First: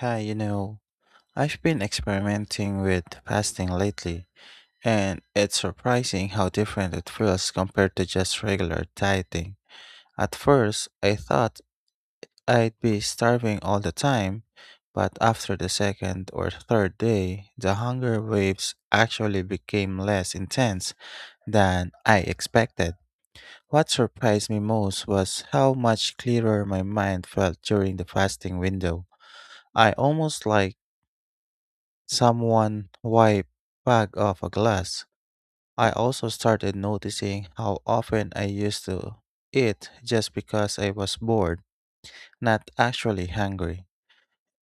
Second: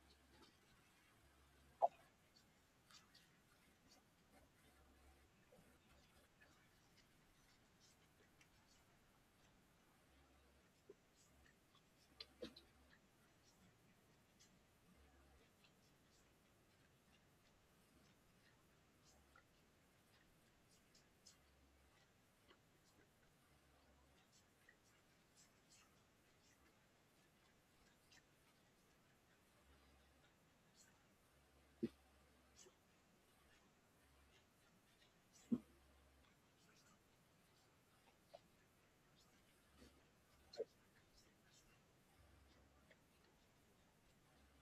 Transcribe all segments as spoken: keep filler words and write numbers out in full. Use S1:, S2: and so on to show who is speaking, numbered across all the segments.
S1: Hi, you know, I've been experimenting with fasting lately, and it's surprising how different it feels compared to just regular dieting. At first, I thought I'd be starving all the time, but after the second or third day, the hunger waves actually became less intense than I expected. What surprised me most was how much clearer my mind felt during the fasting window. I almost like someone wipe back off a glass. I also started noticing how often I used to eat just because I was bored, not actually hungry.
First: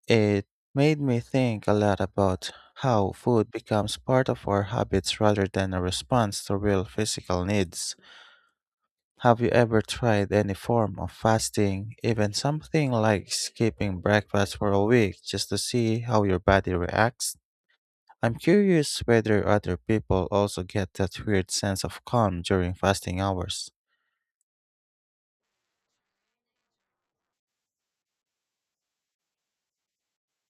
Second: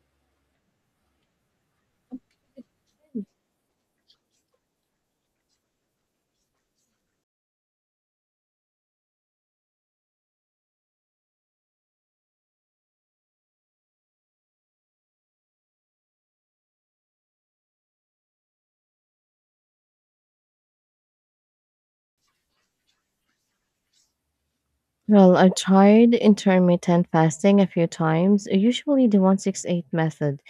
S1: It made me think a lot about how food becomes part of our habits rather than a response to real physical needs. Have you ever tried any form of fasting, even something like skipping breakfast for a week just to see how your body reacts? I'm curious whether other people also get that weird sense of calm during fasting hours.
S2: Well, I've tried intermittent fasting a few times, usually the one six eight method,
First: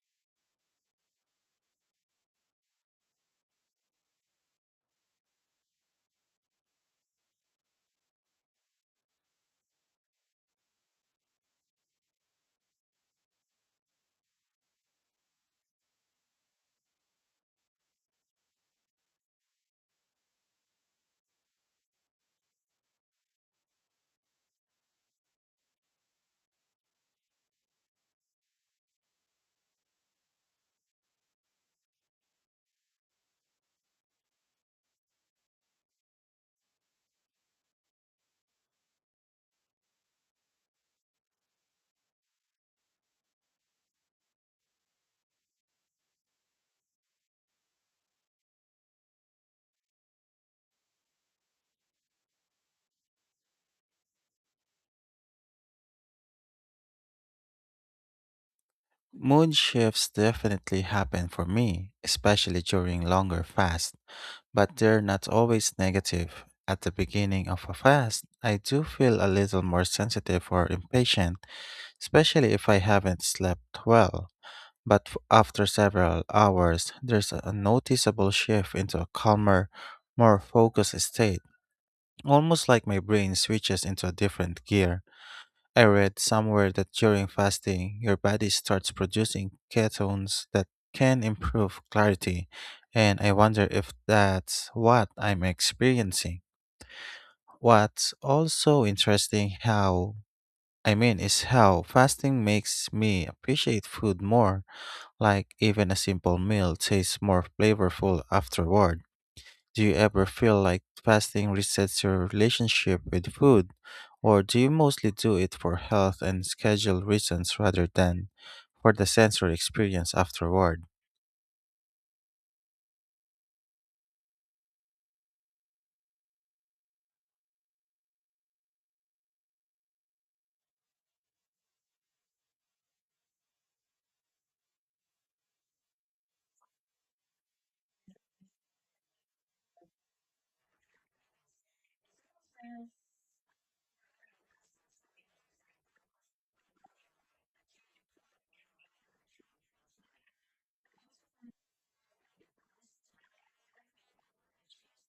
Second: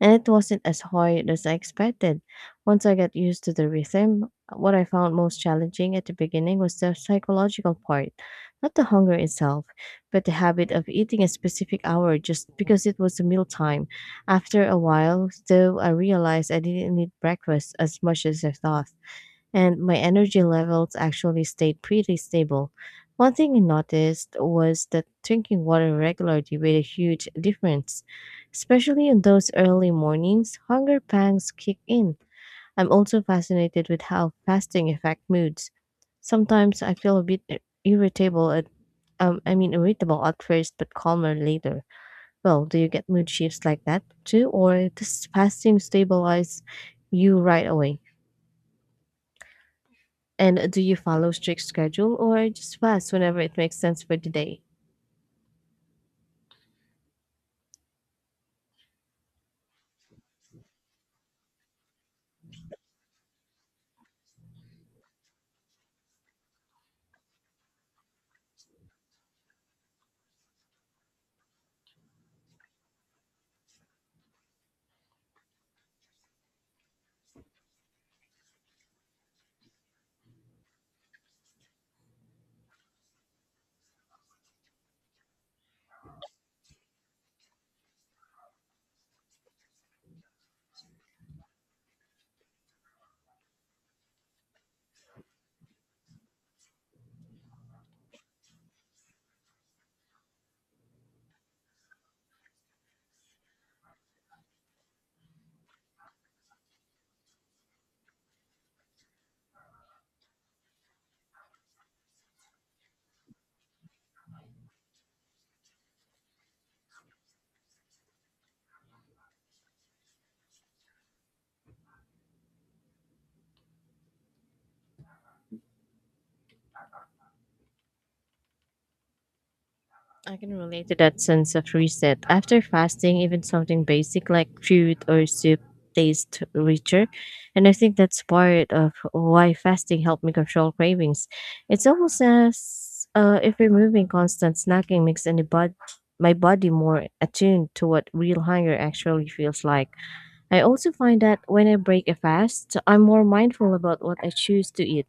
S2: and it wasn't as hard as I expected. Once I got used to the rhythm, what I found most challenging at the beginning was the psychological part, not the hunger itself, but the habit of eating a specific hour just because it was a meal time. After a while, though, I realized I didn't need breakfast as much as I thought and my energy levels actually stayed pretty stable. One thing I noticed was that drinking water regularly made a huge difference, especially in those early mornings. Hunger pangs kick in. I'm also fascinated with how fasting affects moods. Sometimes I feel a bit i- irritable at, um, I mean, irritable at first, but calmer later. Well, do you get mood shifts like that too, or does fasting stabilize you right away? And do you follow strict schedule or just fast whenever it makes sense for the day?
S1: Mood shifts definitely happen for me, especially during longer fasts, but they're not always negative. At the beginning of a fast, I do feel a little more sensitive or impatient, especially if I haven't slept well. But f- after several hours, there's a noticeable shift into a calmer, more focused state. Almost like my brain switches into a different gear. I read somewhere that during fasting, your body starts producing ketones that can improve clarity, and I wonder if that's what I'm experiencing. What's also interesting how I mean is how fasting makes me appreciate food more, like even a simple meal tastes more flavorful afterward. Do you ever feel like fasting resets your relationship with food, or do you mostly do it for health and schedule reasons rather than for the sensory experience afterward?
S2: I can relate to that sense of reset. After fasting, even something basic like fruit or soup tastes richer. And I think that's part of why fasting helped me control cravings. It's almost as uh, if removing constant snacking makes any bod- my body more attuned to what real hunger actually feels like. I also find that when I break a fast, I'm more mindful about what I choose to eat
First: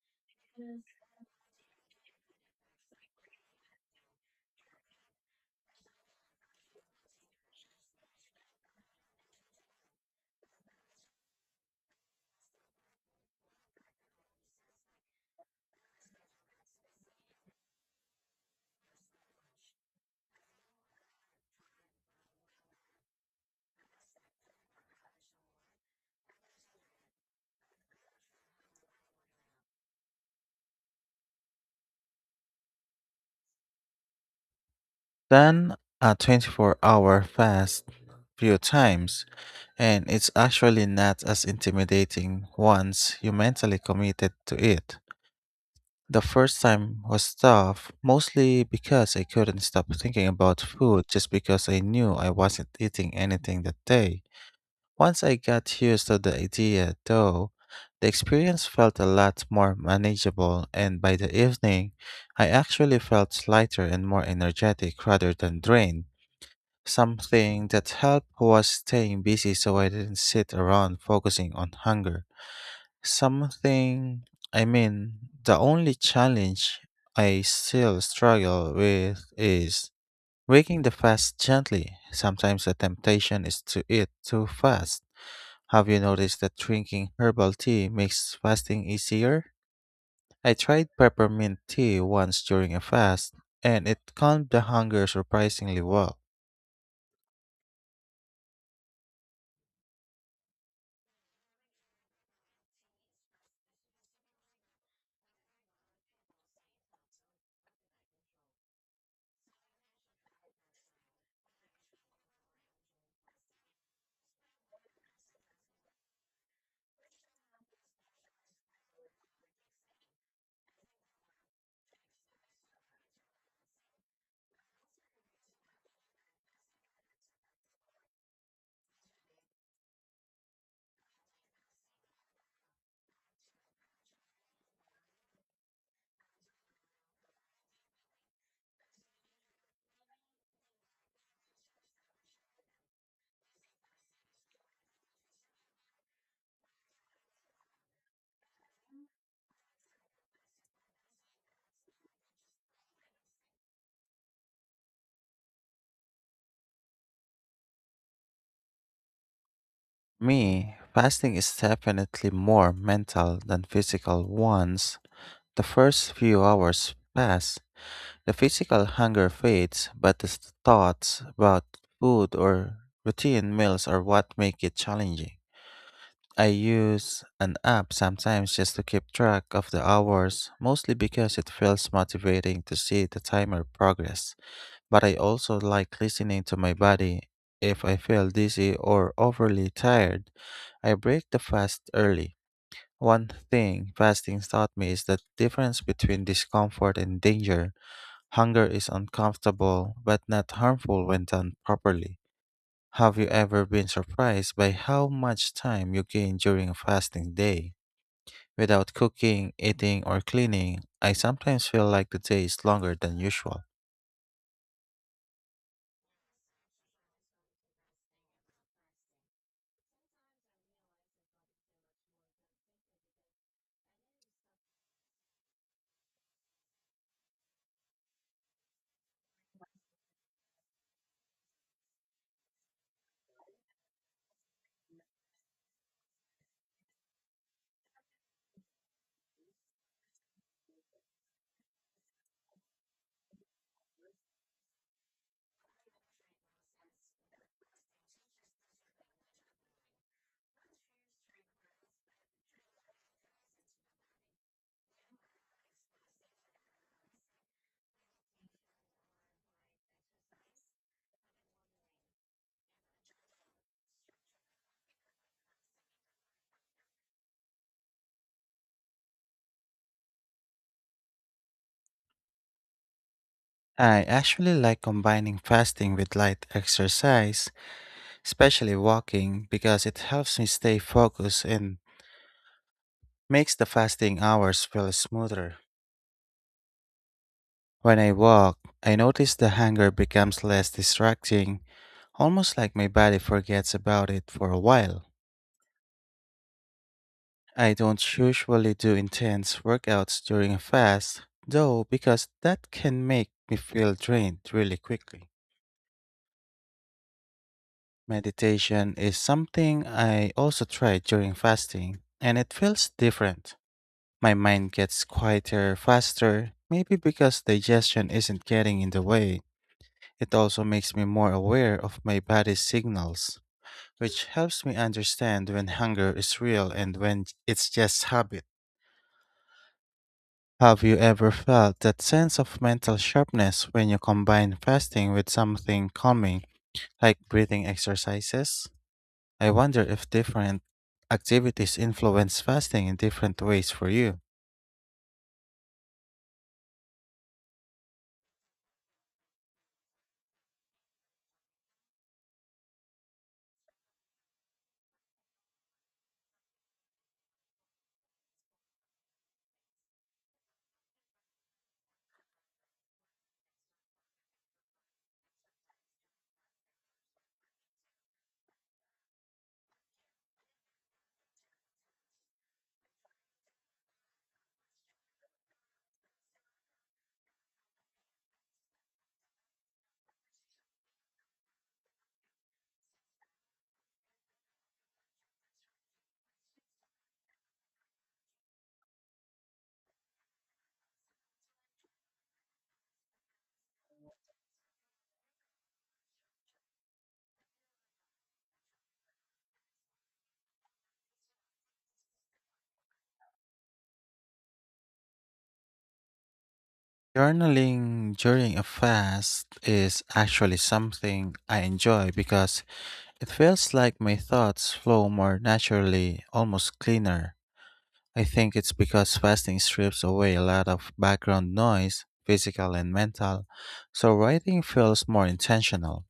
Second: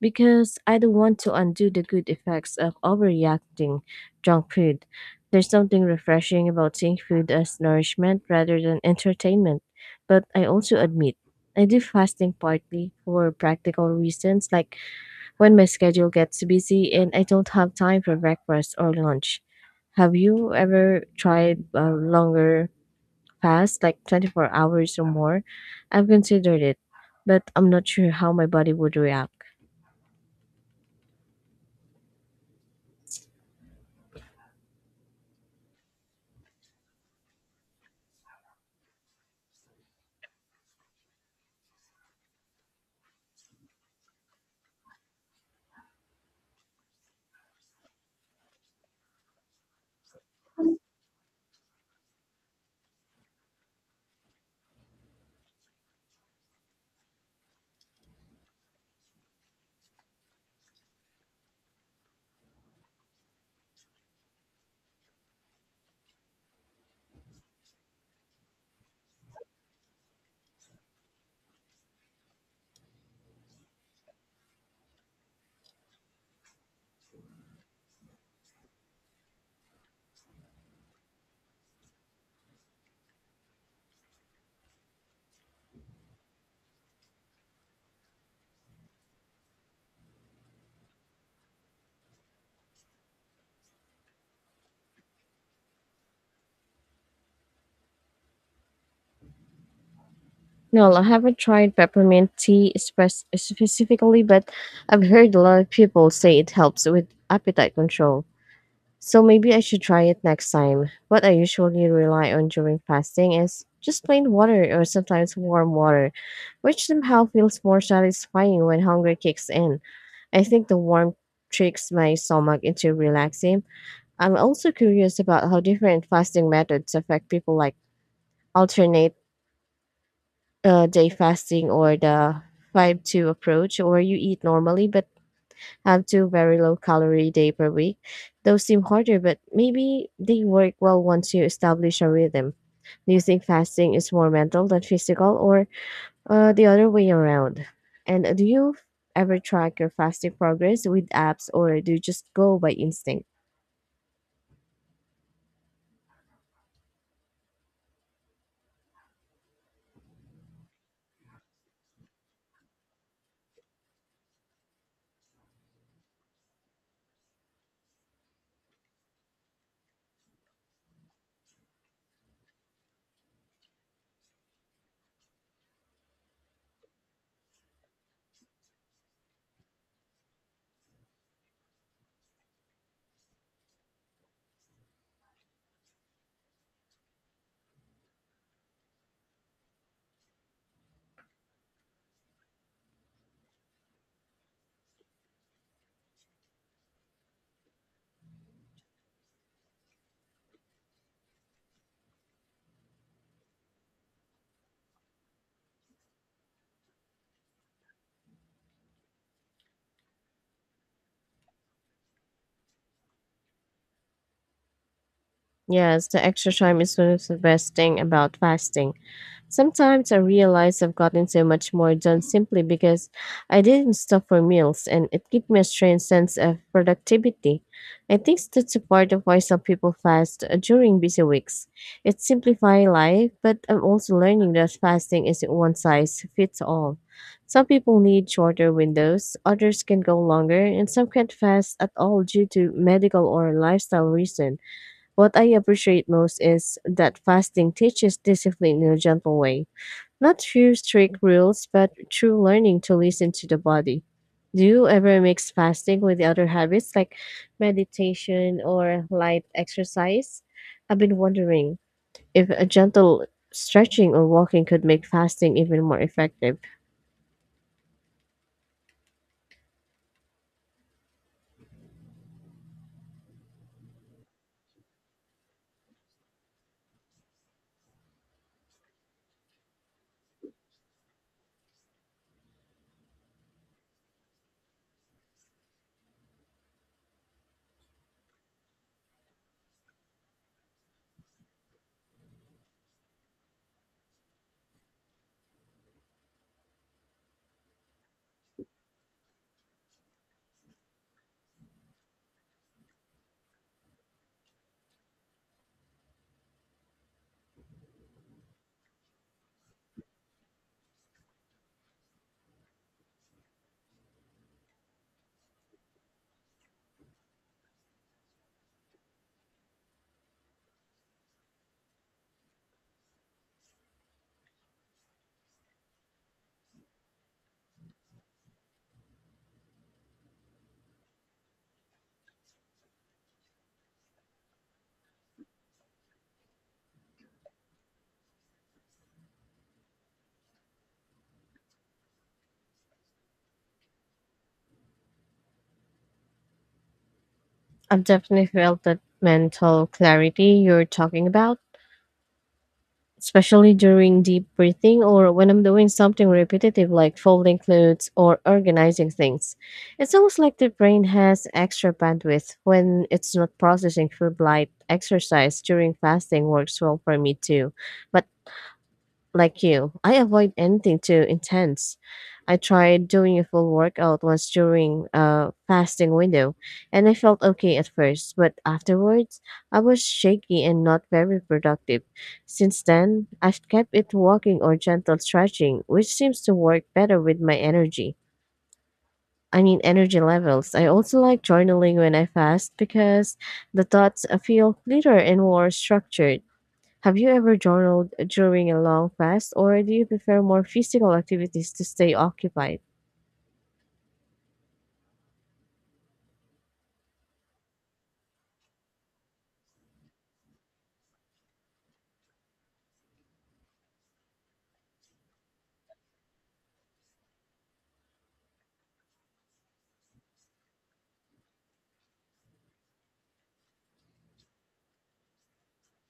S2: because I don't want to undo the good effects of overreacting junk food. There's something refreshing about seeing food as nourishment rather than entertainment. But I also admit, I do fasting partly for practical reasons, like when my schedule gets busy and I don't have time for breakfast or lunch. Have you ever tried a longer fast, like twenty-four hours or more? I've considered it, but I'm not sure how my body would react.
S1: Done a twenty-four hour fast few times, and it's actually not as intimidating once you mentally committed to it. The first time was tough, mostly because I couldn't stop thinking about food just because I knew I wasn't eating anything that day. Once I got used to the idea, though, the experience felt a lot more manageable, and by the evening, I actually felt lighter and more energetic rather than drained. Something that helped was staying busy so I didn't sit around focusing on hunger. Something, I mean, the only challenge I still struggle with is breaking the fast gently. Sometimes the temptation is to eat too fast have you noticed that drinking herbal tea makes fasting easier? I tried peppermint tea once during a fast, and it calmed the hunger surprisingly well.
S2: No, I haven't tried peppermint tea spec- specifically, but I've heard a lot of people say it helps with appetite control. So maybe I should try it next time. What I usually rely on during fasting is just plain water or sometimes warm water, which somehow feels more satisfying when hunger kicks in. I think the warmth tricks my stomach into relaxing. I'm also curious about how different fasting methods affect people like alternate uh, day fasting or the five two approach, or you eat normally but have two very low calorie day per week. Those seem harder, but maybe they work well once you establish a rhythm. Do you think fasting is more mental than physical, or uh, the other way around? And uh, do you ever track your fasting progress with apps, or do you just go by instinct?
S1: Me, fasting is definitely more mental than physical once the first few hours pass. The physical hunger fades, but the thoughts about food or routine meals are what make it challenging. I use an app sometimes just to keep track of the hours, mostly because it feels motivating to see the timer progress. But I also like listening to my body. If I feel dizzy or overly tired, I break the fast early. One thing fasting taught me is the difference between discomfort and danger. Hunger is uncomfortable but not harmful when done properly. Have you ever been surprised by how much time you gain during a fasting day? Without cooking, eating, or cleaning, I sometimes feel like the day is longer than usual.
S2: Yes, the extra time is one of the best thing about fasting. Sometimes I realize I've gotten so much more done simply because I didn't stop for meals and it gave me a strange sense of productivity. I think that's a part of why some people fast uh, during busy weeks. It simplifies life, but I'm also learning that fasting isn't one size fits all. Some people need shorter windows, others can go longer, and some can't fast at all due to medical or lifestyle reason. What I appreciate most is that fasting teaches discipline in a gentle way. Not through strict rules, but through learning to listen to the body. Do you ever mix fasting with the other habits like meditation or light exercise? I've been wondering if a gentle stretching or walking could make fasting even more effective.
S1: I actually like combining fasting with light exercise, especially walking, because it helps me stay focused and makes the fasting hours feel smoother. When I walk, I notice the hunger becomes less distracting, almost like my body forgets about it for a while. I don't usually do intense workouts during a fast, though, because that can make me feel drained really quickly. Meditation is something I also try during fasting, and it feels different. My mind gets quieter faster, maybe because digestion isn't getting in the way. It also makes me more aware of my body's signals, which helps me understand when hunger is real and when it's just habit. Have you ever felt that sense of mental sharpness when you combine fasting with something calming, like breathing exercises? I wonder if different activities influence fasting in different ways for you.
S2: I've definitely felt that mental clarity you're talking about, especially during deep breathing or when I'm doing something repetitive like folding clothes or organizing things. It's almost like the brain has extra bandwidth when it's not processing food light. Exercise during fasting works well for me too, but like you, I avoid anything too intense. I tried doing a full workout once during a fasting window, and I felt okay at first, but afterwards, I was shaky and not very productive. Since then, I've kept it walking or gentle stretching, which seems to work better with my energy. I mean, energy levels. I also like journaling when I fast because the thoughts uh, feel clearer and more structured. Have you ever journaled during a long fast, or do you prefer more physical activities to stay occupied?
S1: Journaling during a fast is actually something I enjoy because it feels like my thoughts flow more naturally, almost cleaner. I think it's because fasting strips away a lot of background noise, physical and mental, so writing feels more intentional.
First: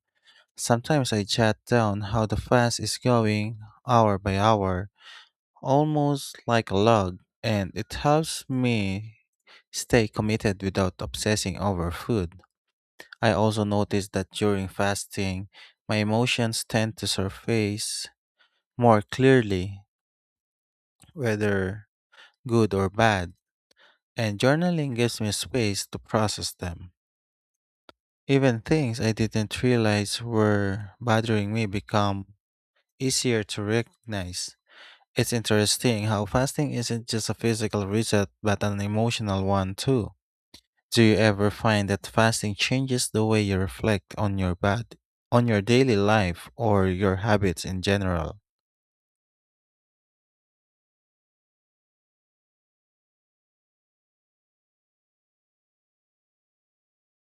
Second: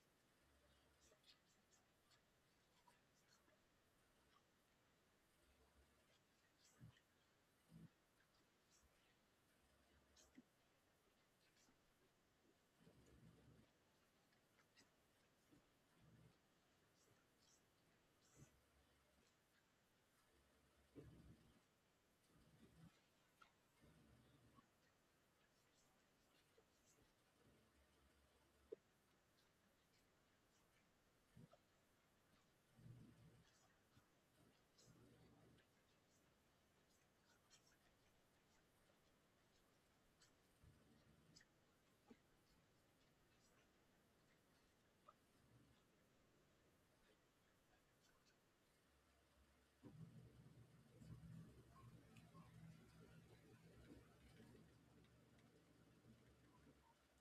S1: Sometimes I jot down how the fast is going hour by hour, almost like a log, and it helps me stay committed without obsessing over food. I also noticed that during fasting, my emotions tend to surface more clearly, whether good or bad. And journaling gives me space to process them. Even things I didn't realize were bothering me become easier to recognize. It's interesting how fasting isn't just a physical reset but an emotional one too. Do you ever find that fasting changes the way you reflect on your body, on your daily life or your habits in general?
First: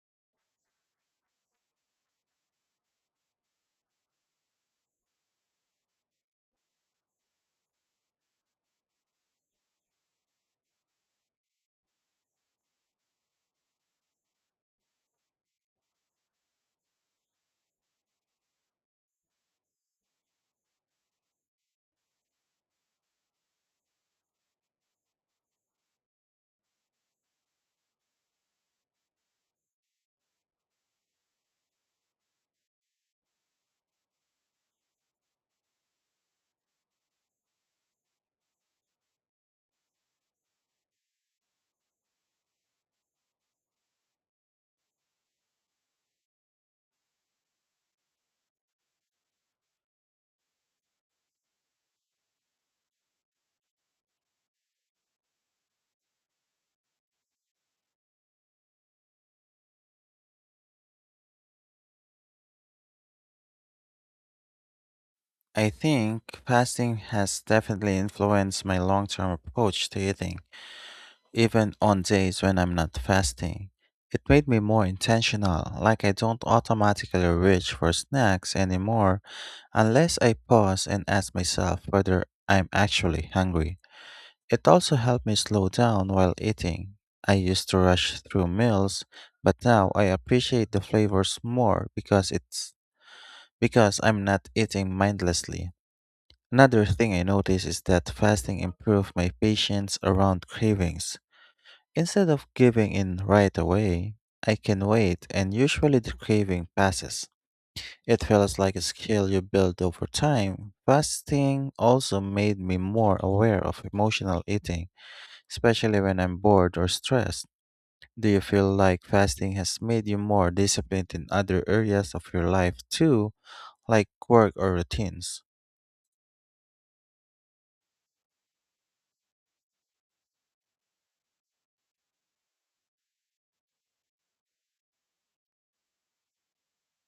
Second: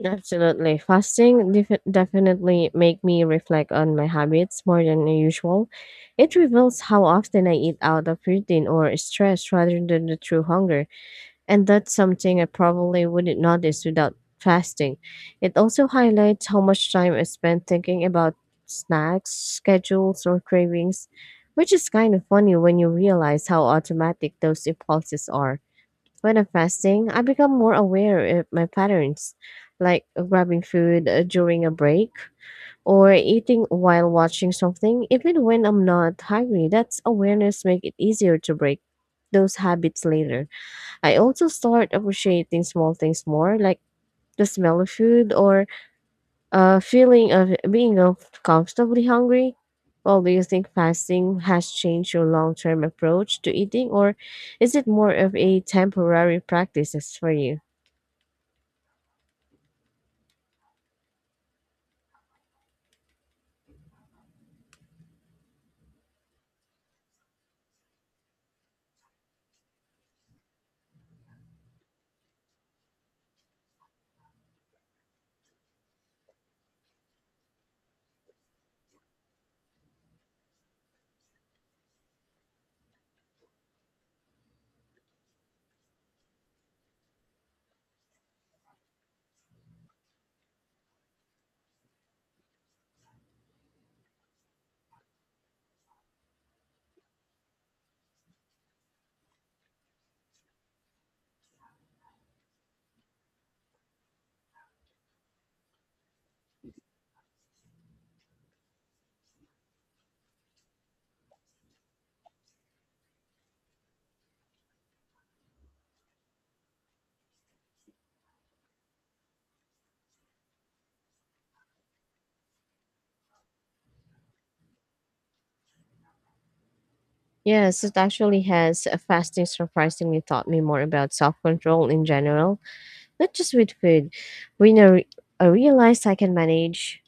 S2: Absolutely. Fasting def- definitely make me reflect on my habits more than usual. It reveals how often I eat out of routine or stress rather than the true hunger. And that's something I probably wouldn't notice without fasting. It also highlights how much time I spend thinking about snacks, schedules, or cravings, which is kind of funny when you realize how automatic those impulses are. When I'm fasting, I become more aware of my patterns, like grabbing food uh, during a break or eating while watching something, even when I'm not hungry. That's awareness make it easier to break those habits later. I also start appreciating small things more, like the smell of food or a feeling of being of comfortably hungry. Well, do you think fasting has changed your long term approach to eating, or is it more of a temporary practice as for you?
S1: I think fasting has definitely influenced my long-term approach to eating. Even on days when I'm not fasting, it made me more intentional, like I don't automatically reach for snacks anymore unless I pause and ask myself whether I'm actually hungry. It also helped me slow down while eating. I used to rush through meals, but now I appreciate the flavors more because it's because I'm not eating mindlessly. Another thing I noticed is that fasting improved my patience around cravings. Instead of giving in right away, I can wait and usually the craving passes. It feels like a skill you build over time. Fasting also made me more aware of emotional eating, especially when I'm bored or stressed. Do you feel like fasting has made you more disciplined in other areas of your life too, like work or routines?
S2: Yes, it actually has. uh, Fasting surprisingly taught me more about self control in general, not just with food. When I, re- I realized I can manage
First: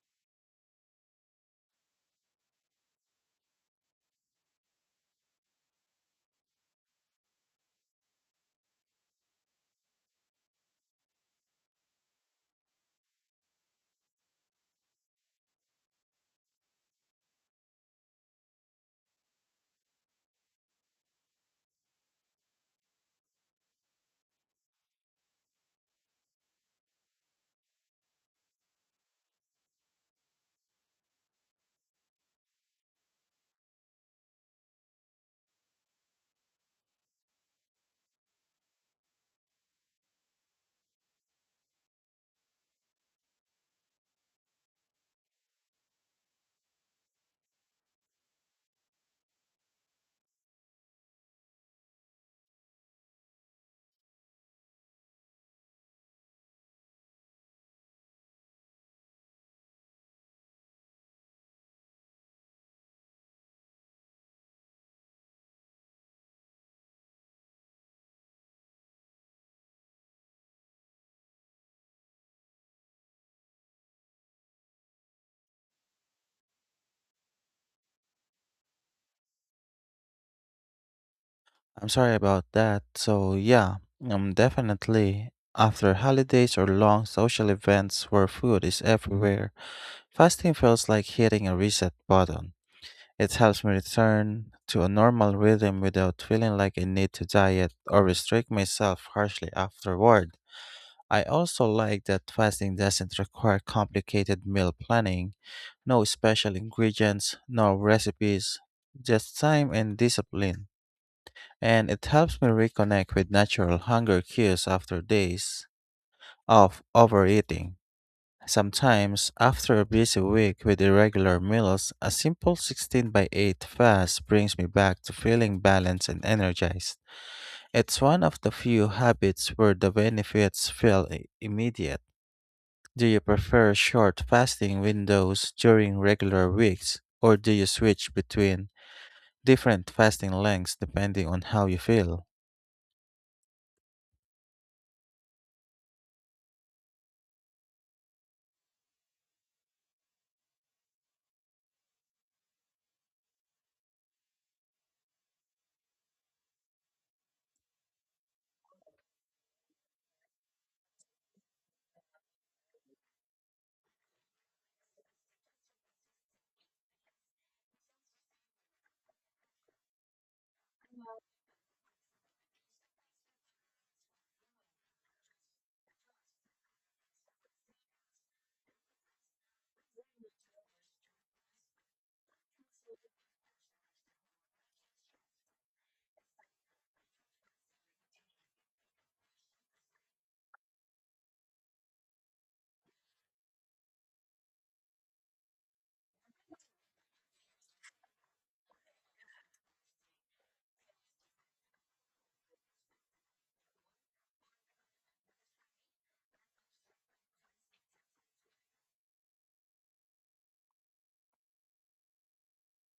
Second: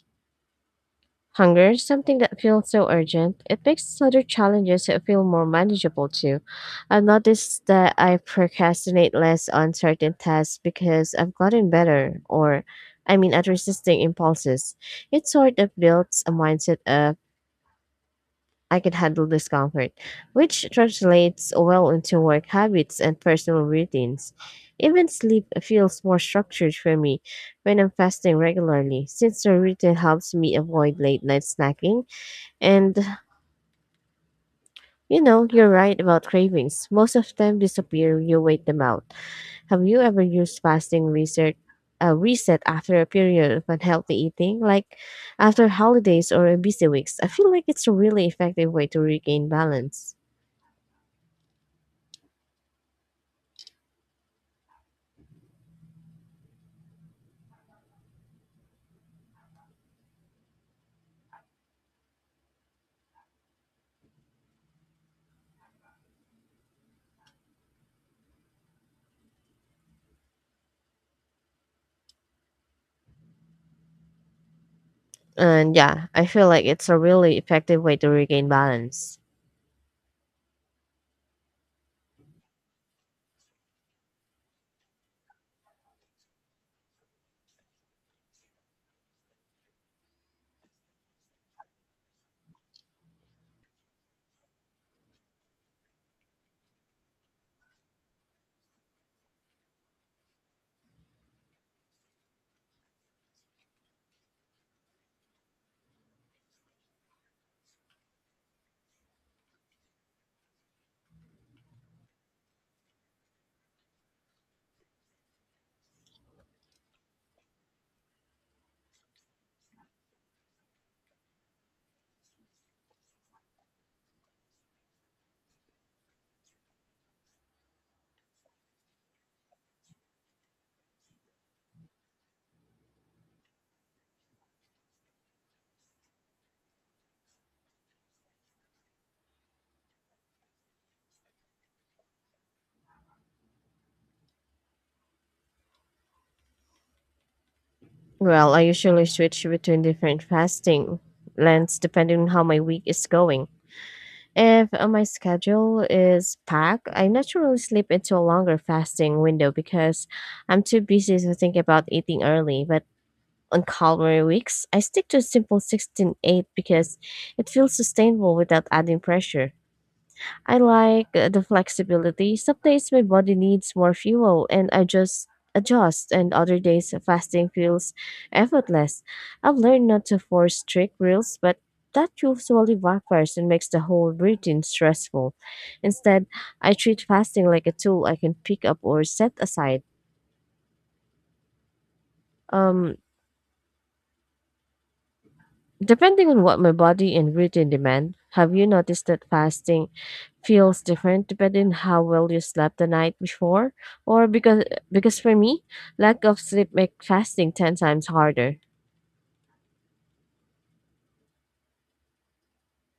S2: hunger is something that feels so urgent. It makes other challenges feel more manageable too. I've noticed that I procrastinate less on certain tasks because I've gotten better, or I mean, at resisting impulses. It sort of builds a mindset of I can handle discomfort, which translates well into work habits and personal routines. Even sleep feels more structured for me when I'm fasting regularly, since the routine helps me avoid late night snacking and you know, you're right about cravings. Most of them disappear when you wait them out. Have you ever used fasting reset, uh, reset after a period of unhealthy eating, like after holidays or busy weeks? I feel like it's a really effective way to regain balance. And yeah, I feel like it's a really effective way to regain balance.
S1: I'm sorry about that. So, yeah, um, definitely. After holidays or long social events where food is everywhere, fasting feels like hitting a reset button. It helps me return to a normal rhythm without feeling like I need to diet or restrict myself harshly afterward. I also like that fasting doesn't require complicated meal planning, no special ingredients, no recipes, just time and discipline and it helps me reconnect with natural hunger cues after days of overeating. Sometimes, after a busy week with irregular meals, a simple sixteen by eight fast brings me back to feeling balanced and energized. It's one of the few habits where the benefits feel i- immediate. Do you prefer short fasting windows during regular weeks, or do you switch between different fasting lengths depending on how you feel?
S2: Well, I usually switch between different fasting lengths depending on how my week is going. If uh, my schedule is packed, I naturally slip into a longer fasting window because I'm too busy to think about eating early. But on calmer weeks, I stick to a simple sixteen eight because it feels sustainable without adding pressure. I like uh, the flexibility. Some days my body needs more fuel and I just adjust, and other days fasting feels effortless. I've learned not to force strict rules, but that usually backfires and makes the whole routine stressful. Instead, I treat fasting like a tool I can pick up or set aside. Um, Depending on what my body and routine demand, have you noticed that fasting feels different depending on how well you slept the night before? Or because because for me, lack of sleep makes fasting ten times harder.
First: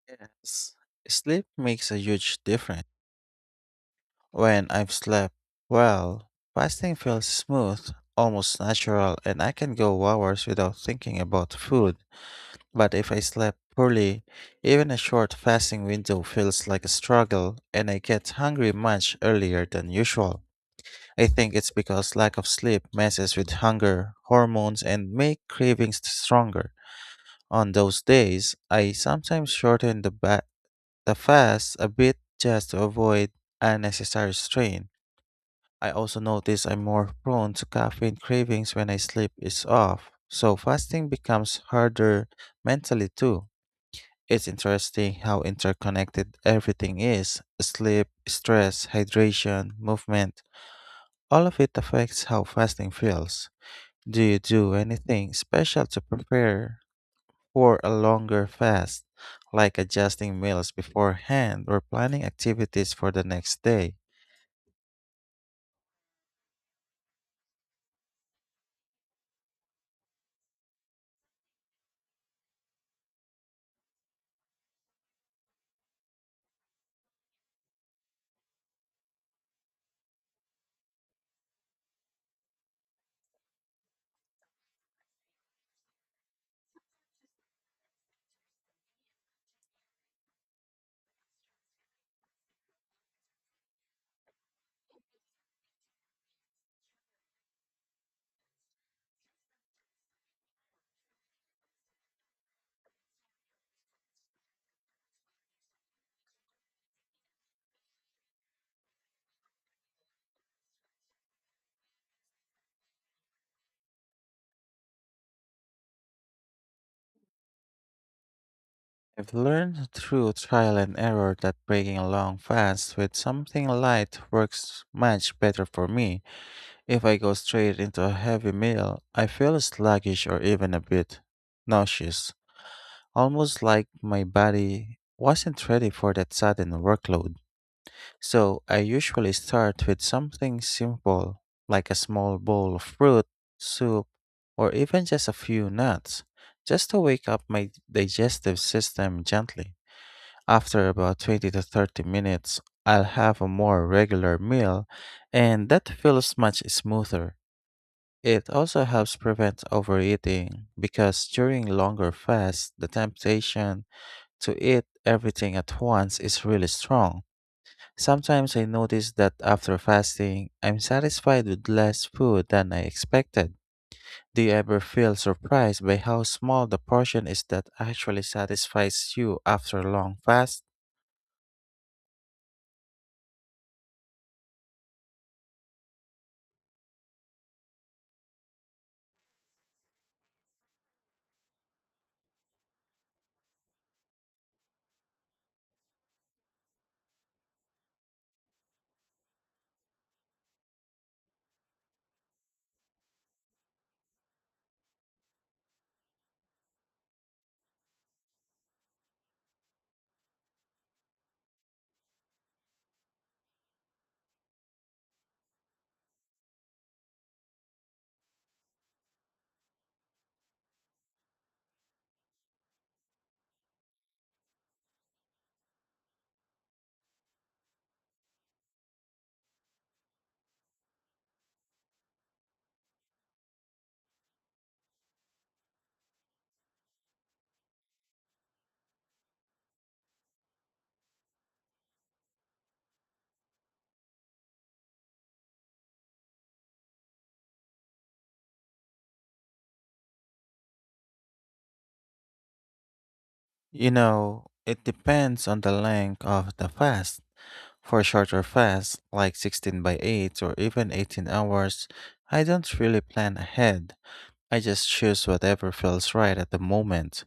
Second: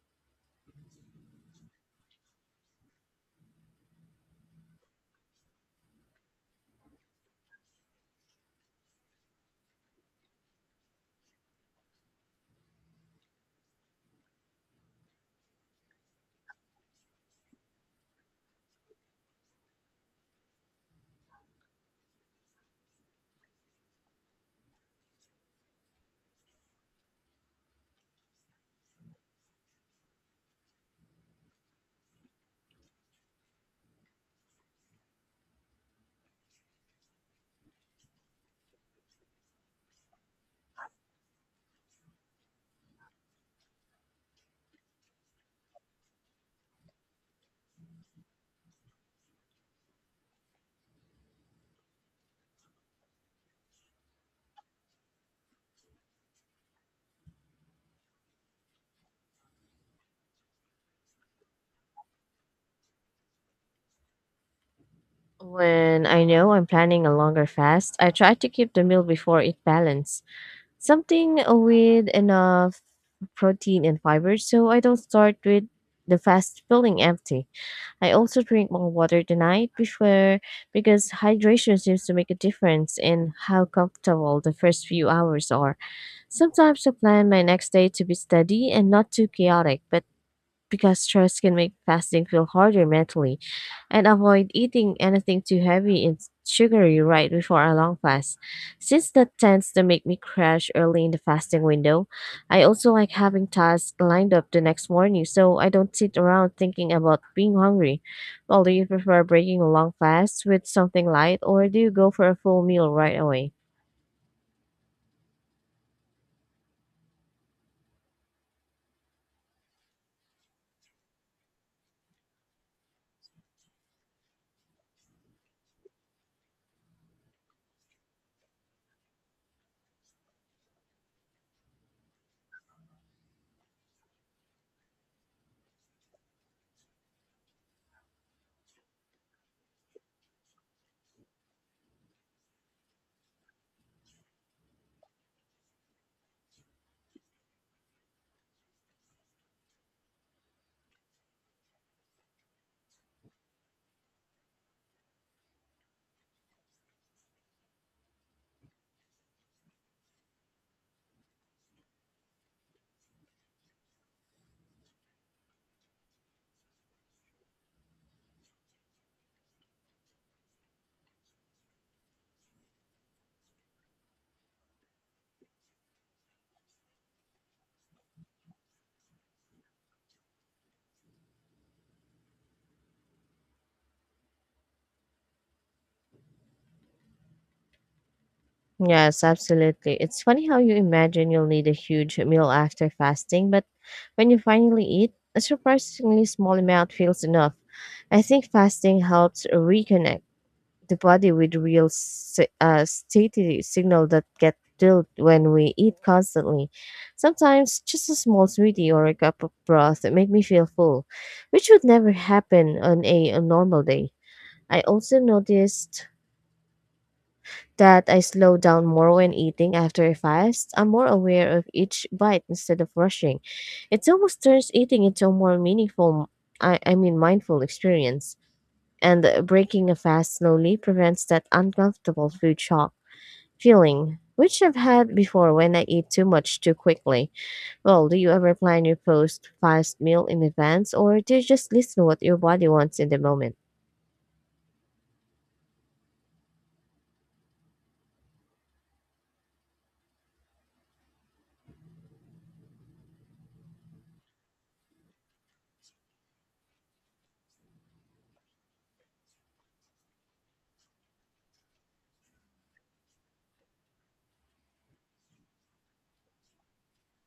S1: Yes. Sleep makes a huge difference. When I've slept well, fasting feels smooth, almost natural, and I can go hours without thinking about food. But if I slept poorly, even a short fasting window feels like a struggle, and I get hungry much earlier than usual. I think it's because lack of sleep messes with hunger, hormones, and make cravings stronger. On those days, I sometimes shorten the ba- the fast a bit just to avoid unnecessary strain. I also notice I'm more prone to caffeine cravings when I sleep is off, so fasting becomes harder mentally too. It's interesting how interconnected everything is sleep, stress, hydration, movement. All of it affects how fasting feels. Do you do anything special to prepare for a longer fast, like adjusting meals beforehand or planning activities for the next day.
S2: When I know I'm planning a longer fast, I try to keep the meal before it balanced. Something with enough protein and fiber so I don't start with the fast feeling empty. I also drink more water tonight before because hydration seems to make a difference in how comfortable the first few hours are. Sometimes I plan my next day to be steady and not too chaotic, but because stress can make fasting feel harder mentally and avoid eating anything too heavy and sugary right before a long fast, since that tends to make me crash early in the fasting window. I also like having tasks lined up the next morning so I don't sit around thinking about being hungry. Well, do you prefer breaking a long fast with something light, or do you go for a full meal right away?
S1: I've learned through trial and error that breaking a long fast with something light works much better for me. If I go straight into a heavy meal, I feel sluggish or even a bit nauseous, almost like my body wasn't ready for that sudden workload. So I usually start with something simple, like a small bowl of fruit, soup, or even just a few nuts, just to wake up my digestive system gently. After about twenty to thirty minutes, I'll have a more regular meal, and that feels much smoother. It also helps prevent overeating because during longer fasts, the temptation to eat everything at once is really strong. Sometimes I notice that after fasting, I'm satisfied with less food than I expected. Do you ever feel surprised by how small the portion is that actually satisfies you after a long fast?
S2: Yes, absolutely. It's funny how you imagine you'll need a huge meal after fasting, but when you finally eat, a surprisingly small amount feels enough. I think fasting helps reconnect the body with real si- uh, satiety signal that get dulled when we eat constantly. Sometimes just a small smoothie or a cup of broth make me feel full, which would never happen on a, a normal day. I also noticed that I slow down more when eating after a fast. I'm more aware of each bite instead of rushing. It almost turns eating into a more meaningful, I, I mean, mindful experience. And uh, breaking a fast slowly prevents that uncomfortable food shock feeling, which I've had before when I eat too much too quickly. Well, do you ever plan your post fast meal in advance, or do you just listen to what your body wants in the moment?
S1: You know, it depends on the length of the fast. For shorter fasts, like sixteen by eight or even eighteen hours, I don't really plan ahead. I just choose whatever feels right at the moment.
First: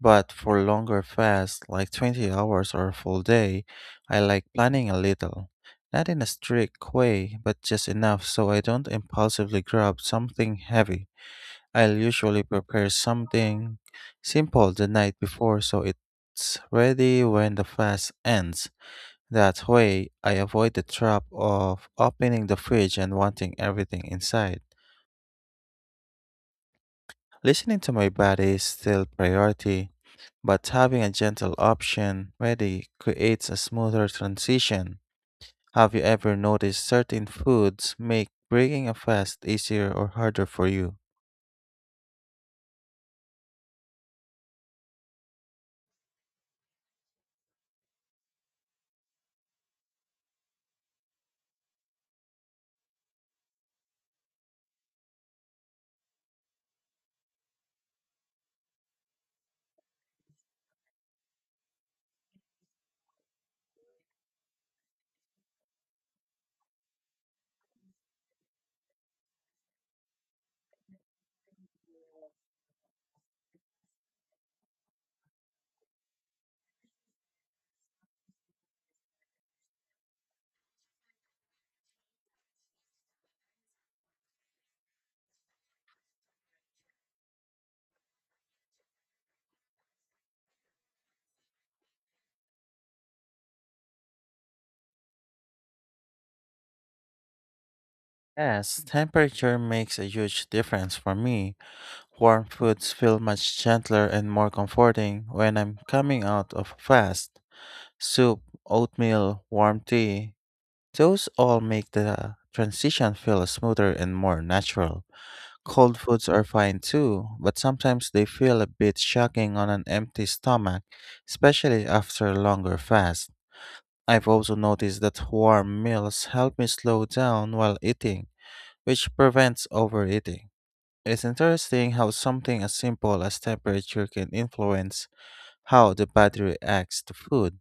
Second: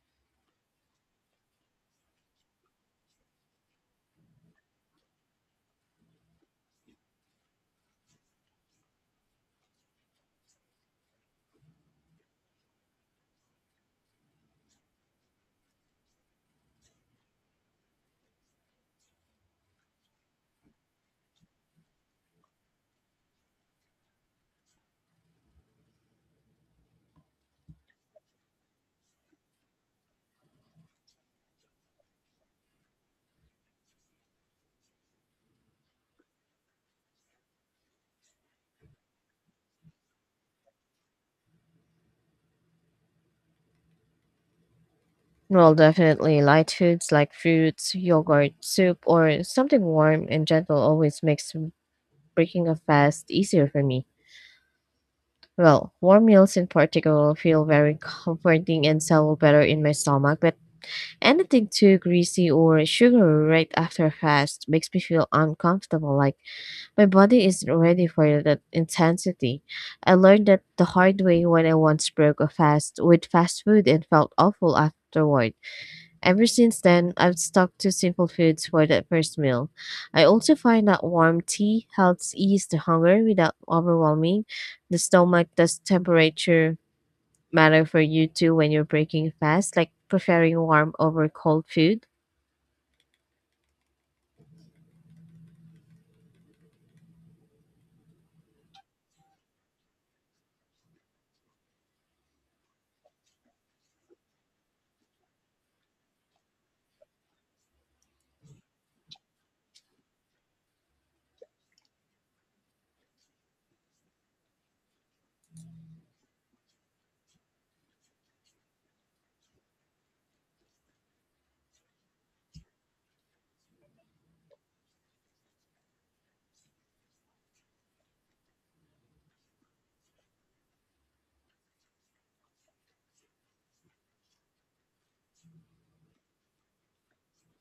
S1: But for longer fasts, like twenty hours or a full day, I like planning a little. Not in a strict way, but just enough so I don't impulsively grab something heavy. I'll usually prepare something simple the night before so it's ready when the fast ends. That way, I avoid the trap of opening the fridge and wanting everything inside. Listening to my body is still priority, but having a gentle option ready creates a smoother transition. Have you ever noticed certain foods make breaking a fast easier or harder for you?
S2: Well, definitely light foods like fruits, yogurt, soup, or something warm and gentle always makes m- breaking a fast easier for me. Well, warm meals in particular feel very comforting and settle better in my stomach, but anything too greasy or sugary right after a fast makes me feel uncomfortable, like my body isn't ready for that intensity. I learned that the hard way when I once broke a fast with fast food and felt awful afterward. Ever since then, I've stuck to simple foods for that first meal. I also find that warm tea helps ease the hunger without overwhelming the stomach. Does temperature matter for you too when you're breaking fast, like preferring warm over cold food?
S1: Yes, temperature makes a huge difference for me. Warm foods feel much gentler and more comforting when I'm coming out of a fast. Soup, oatmeal, warm tea, those all make the transition feel smoother and more natural. Cold foods are fine too, but sometimes they feel a bit shocking on an empty stomach, especially after a longer fast. I've also noticed that warm meals help me slow down while eating, which prevents overeating. It's interesting how something as simple as temperature can influence how the body reacts to food.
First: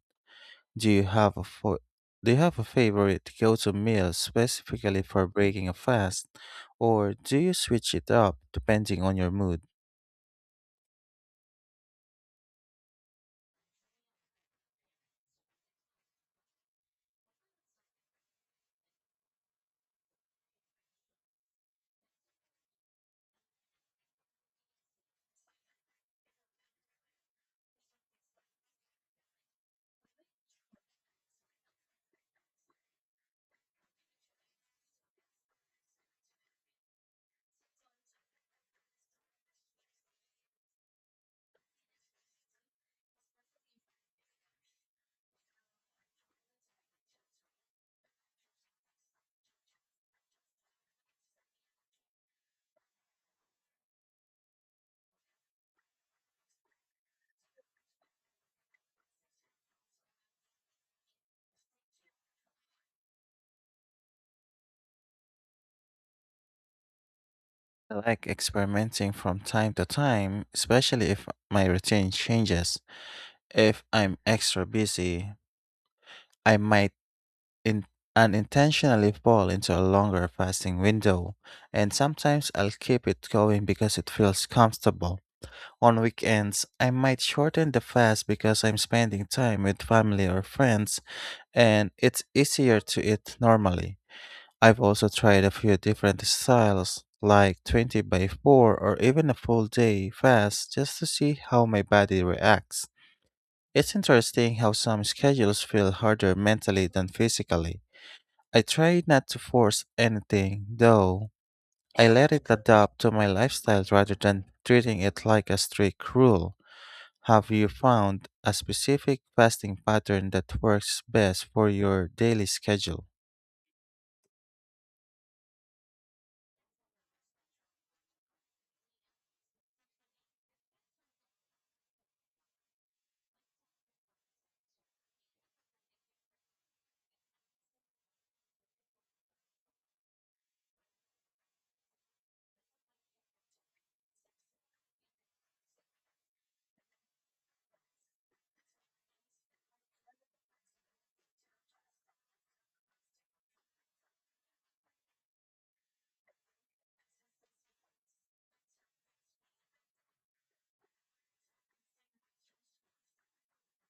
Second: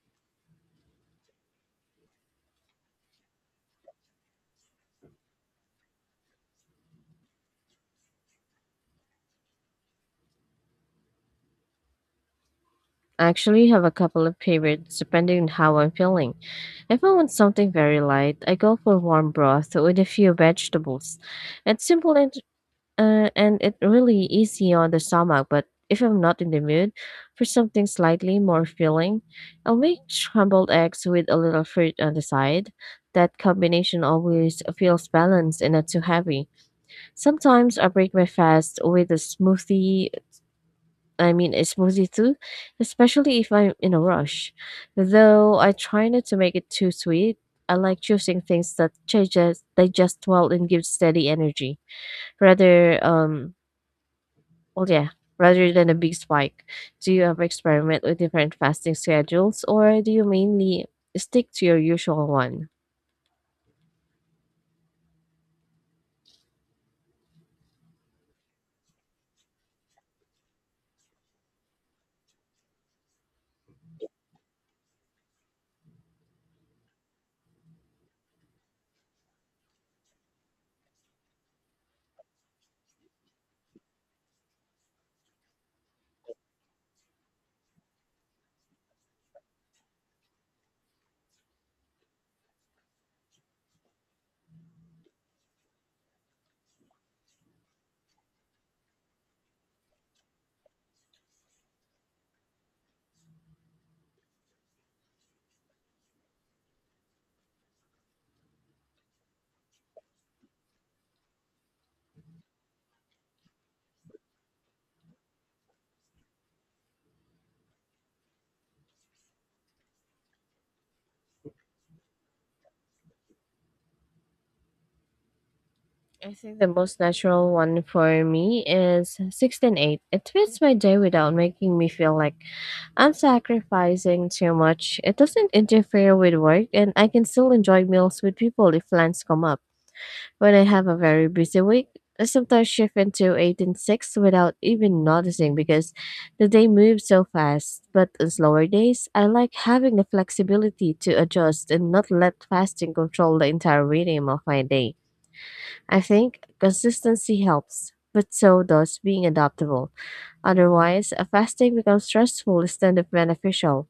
S1: Do you have a fo- do you have a favorite go-to meal specifically for breaking a fast, or do you switch it up depending on your mood?
S2: I actually have a couple of favorites depending on how I'm feeling. If I want something very light, I go for warm broth with a few vegetables. It's simple and Uh, and it really easy on the stomach, but if I'm not in the mood for something slightly more filling, I'll make scrambled eggs with a little fruit on the side. That combination always feels balanced and not too heavy. Sometimes I break my fast with a smoothie, I mean a smoothie too, especially if I'm in a rush. Though I try not to make it too sweet, I like choosing things that digest, digest well and give steady energy rather um well, yeah, rather than a big spike. Do you ever experiment with different fasting schedules or do you mainly stick to your usual one?
S1: I like experimenting from time to time, especially if my routine changes. If I'm extra busy, I might in- unintentionally fall into a longer fasting window, and sometimes I'll keep it going because it feels comfortable. On weekends, I might shorten the fast because I'm spending time with family or friends and it's easier to eat normally. I've also tried a few different styles, like twenty by four or even a full day fast, just to see how my body reacts. It's interesting how some schedules feel harder mentally than physically. I try not to force anything, though. I let it adapt to my lifestyle rather than treating it like a strict rule. Have you found a specific fasting pattern that works best for your daily schedule?
S2: I think the most natural one for me is sixteen eight. It fits my day without making me feel like I'm sacrificing too much. It doesn't interfere with work, and I can still enjoy meals with people if plans come up. When I have a very busy week, I sometimes shift into eight and six without even noticing because the day moves so fast. But on slower days, I like having the flexibility to adjust and not let fasting control the entire rhythm of my day. I think consistency helps, but so does being adaptable. Otherwise, a fasting becomes stressful instead of beneficial.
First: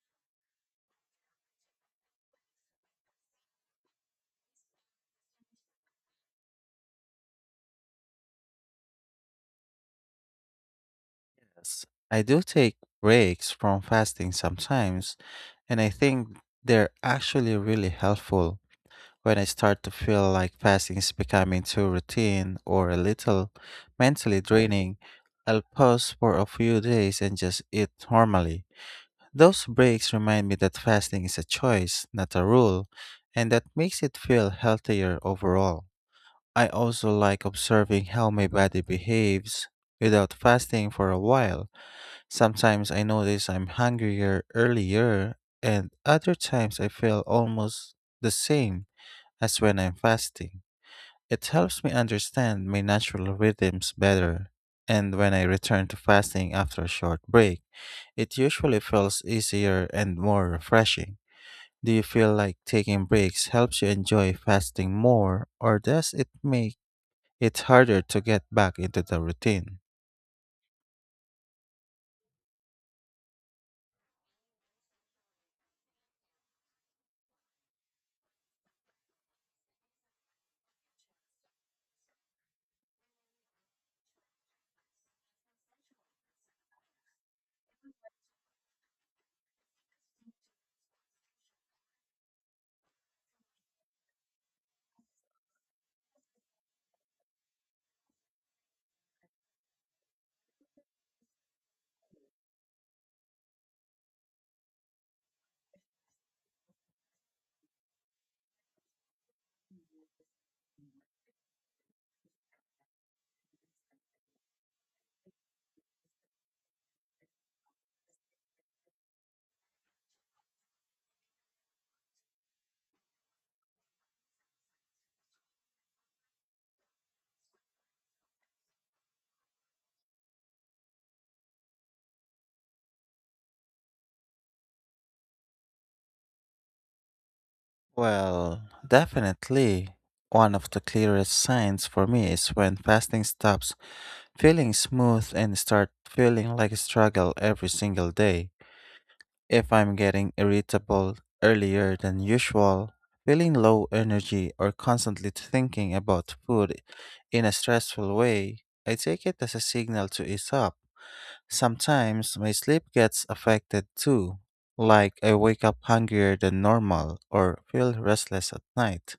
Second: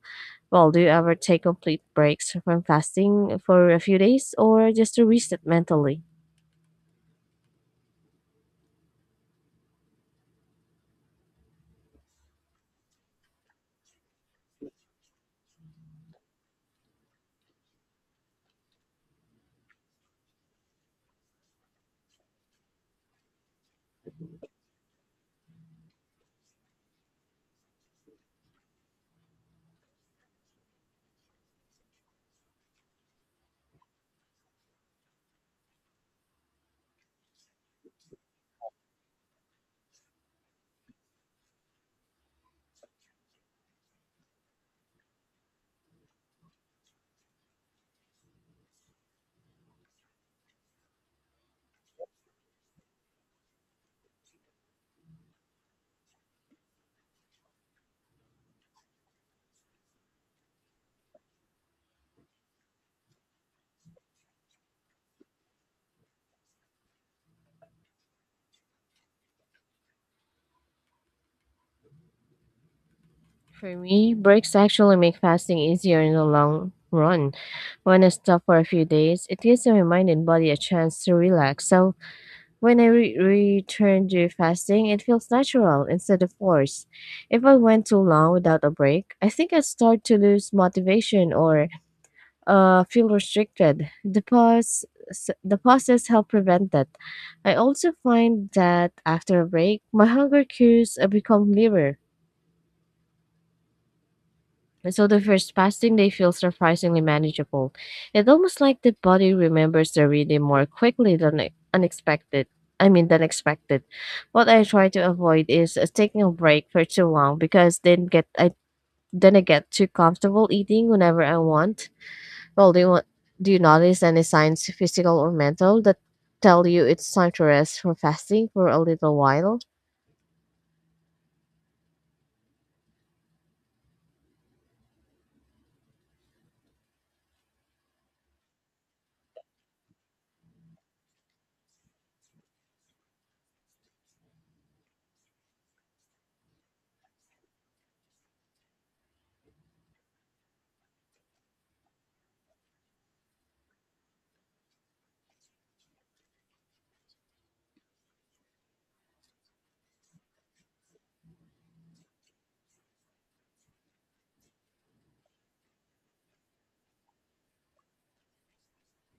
S2: Well, do you ever take complete breaks from fasting for a few days or just to reset mentally?
S1: Yes. I do take breaks from fasting sometimes, and I think they're actually really helpful. When I start to feel like fasting is becoming too routine or a little mentally draining, I'll pause for a few days and just eat normally. Those breaks remind me that fasting is a choice, not a rule, and that makes it feel healthier overall. I also like observing how my body behaves without fasting for a while. Sometimes I notice I'm hungrier earlier, and other times I feel almost the same as when I'm fasting. It helps me understand my natural rhythms better. And when I return to fasting after a short break, it usually feels easier and more refreshing. Do you feel like taking breaks helps you enjoy fasting more, or does it make it's harder to get back into the routine?
S2: For me, breaks actually make fasting easier in the long run. When I stop for a few days, it gives my mind and body a chance to relax. So when I re- return to fasting, it feels natural instead of forced. If I went too long without a break, I think I start to lose motivation or uh, feel restricted. The pause, s- the pauses help prevent that. I also find that after a break, my hunger cues uh, become clearer. And so the first fasting day feels surprisingly manageable. It's almost like the body remembers the rhythm more quickly than e- unexpected. I mean, than expected. What I try to avoid is uh, taking a break for too long because then get I then I get too comfortable eating whenever I want. Well, do you want, do you notice any signs, physical or mental, that tell you it's time to rest for fasting for a little while?
S1: Well, definitely. One of the clearest signs for me is when fasting stops feeling smooth and start feeling like a struggle every single day. If I'm getting irritable earlier than usual, feeling low energy or constantly thinking about food in a stressful way, I take it as a signal to ease up. Sometimes my sleep gets affected too, like I wake up hungrier than normal or feel restless at night.